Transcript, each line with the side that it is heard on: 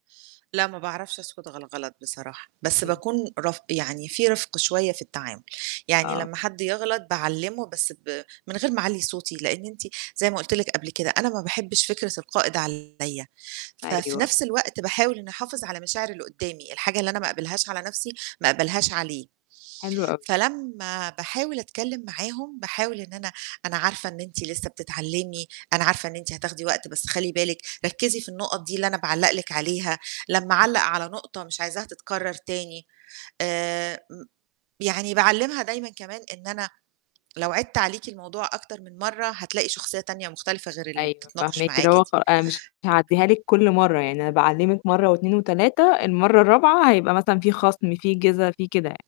right: لأ ما باعرفش أسكُت غَل الغلط بصراحة، بس
left: إمم.
right: باكون رف يعني في رِفْق شوية في التعامل. يعني
left: آه.
right: لمّا حد يغلط باعلِّمه، بس ب من غير ما أعلّي صوتي، لإن أنتِ زي ما قُلت لِك قبل كده، أنا ما باحبّش فكرة القائد عليّا. ففي
left: أيوه.
right: نَفْس الوقت باحاول إنّي أحافظ على مشاعر اللي قُدّامي، الحاجة اللي أنا ما أقبلهاش على نَفْسي ما أقبلهاش عليه.
left: حلو أوي.
right: فلما باحاول أتكلِّم معاهم، باحاول إن
left: امم.
right: أنا أنا عارفة إن أنتِ لسّه بتتعلِّمي، أنا عارفة إن أنتِ هتاخدي وقت، بس خلّي بالِك ركِّزي في النُقَط دي اللي أنا باعلَّق لِك عليها، لمّا
left: امم.
right: أعلَّق على نقطة مش عايزاها تتكرَّر تاني. آآ، م يعني باعلِّمها دايمًا كمان إن أنا لو عِدْت عليكِ الموضوع أكتر من مرّة هتلاقي شخصية تانية مختلفة غير اللي
left: أيوه،
right: بتتناقش
left: فاهماكِ، اللي
right: معاكِ
left: هو
right: دي.
left: خ أنا مش هاعدّيها لِك كل مرّة، يعني أنا باعِّلمِك مرّة و2 و3، المرّة الرابعة هيبقى مثلًا في خَصْم، في جِزا، في كده يعني.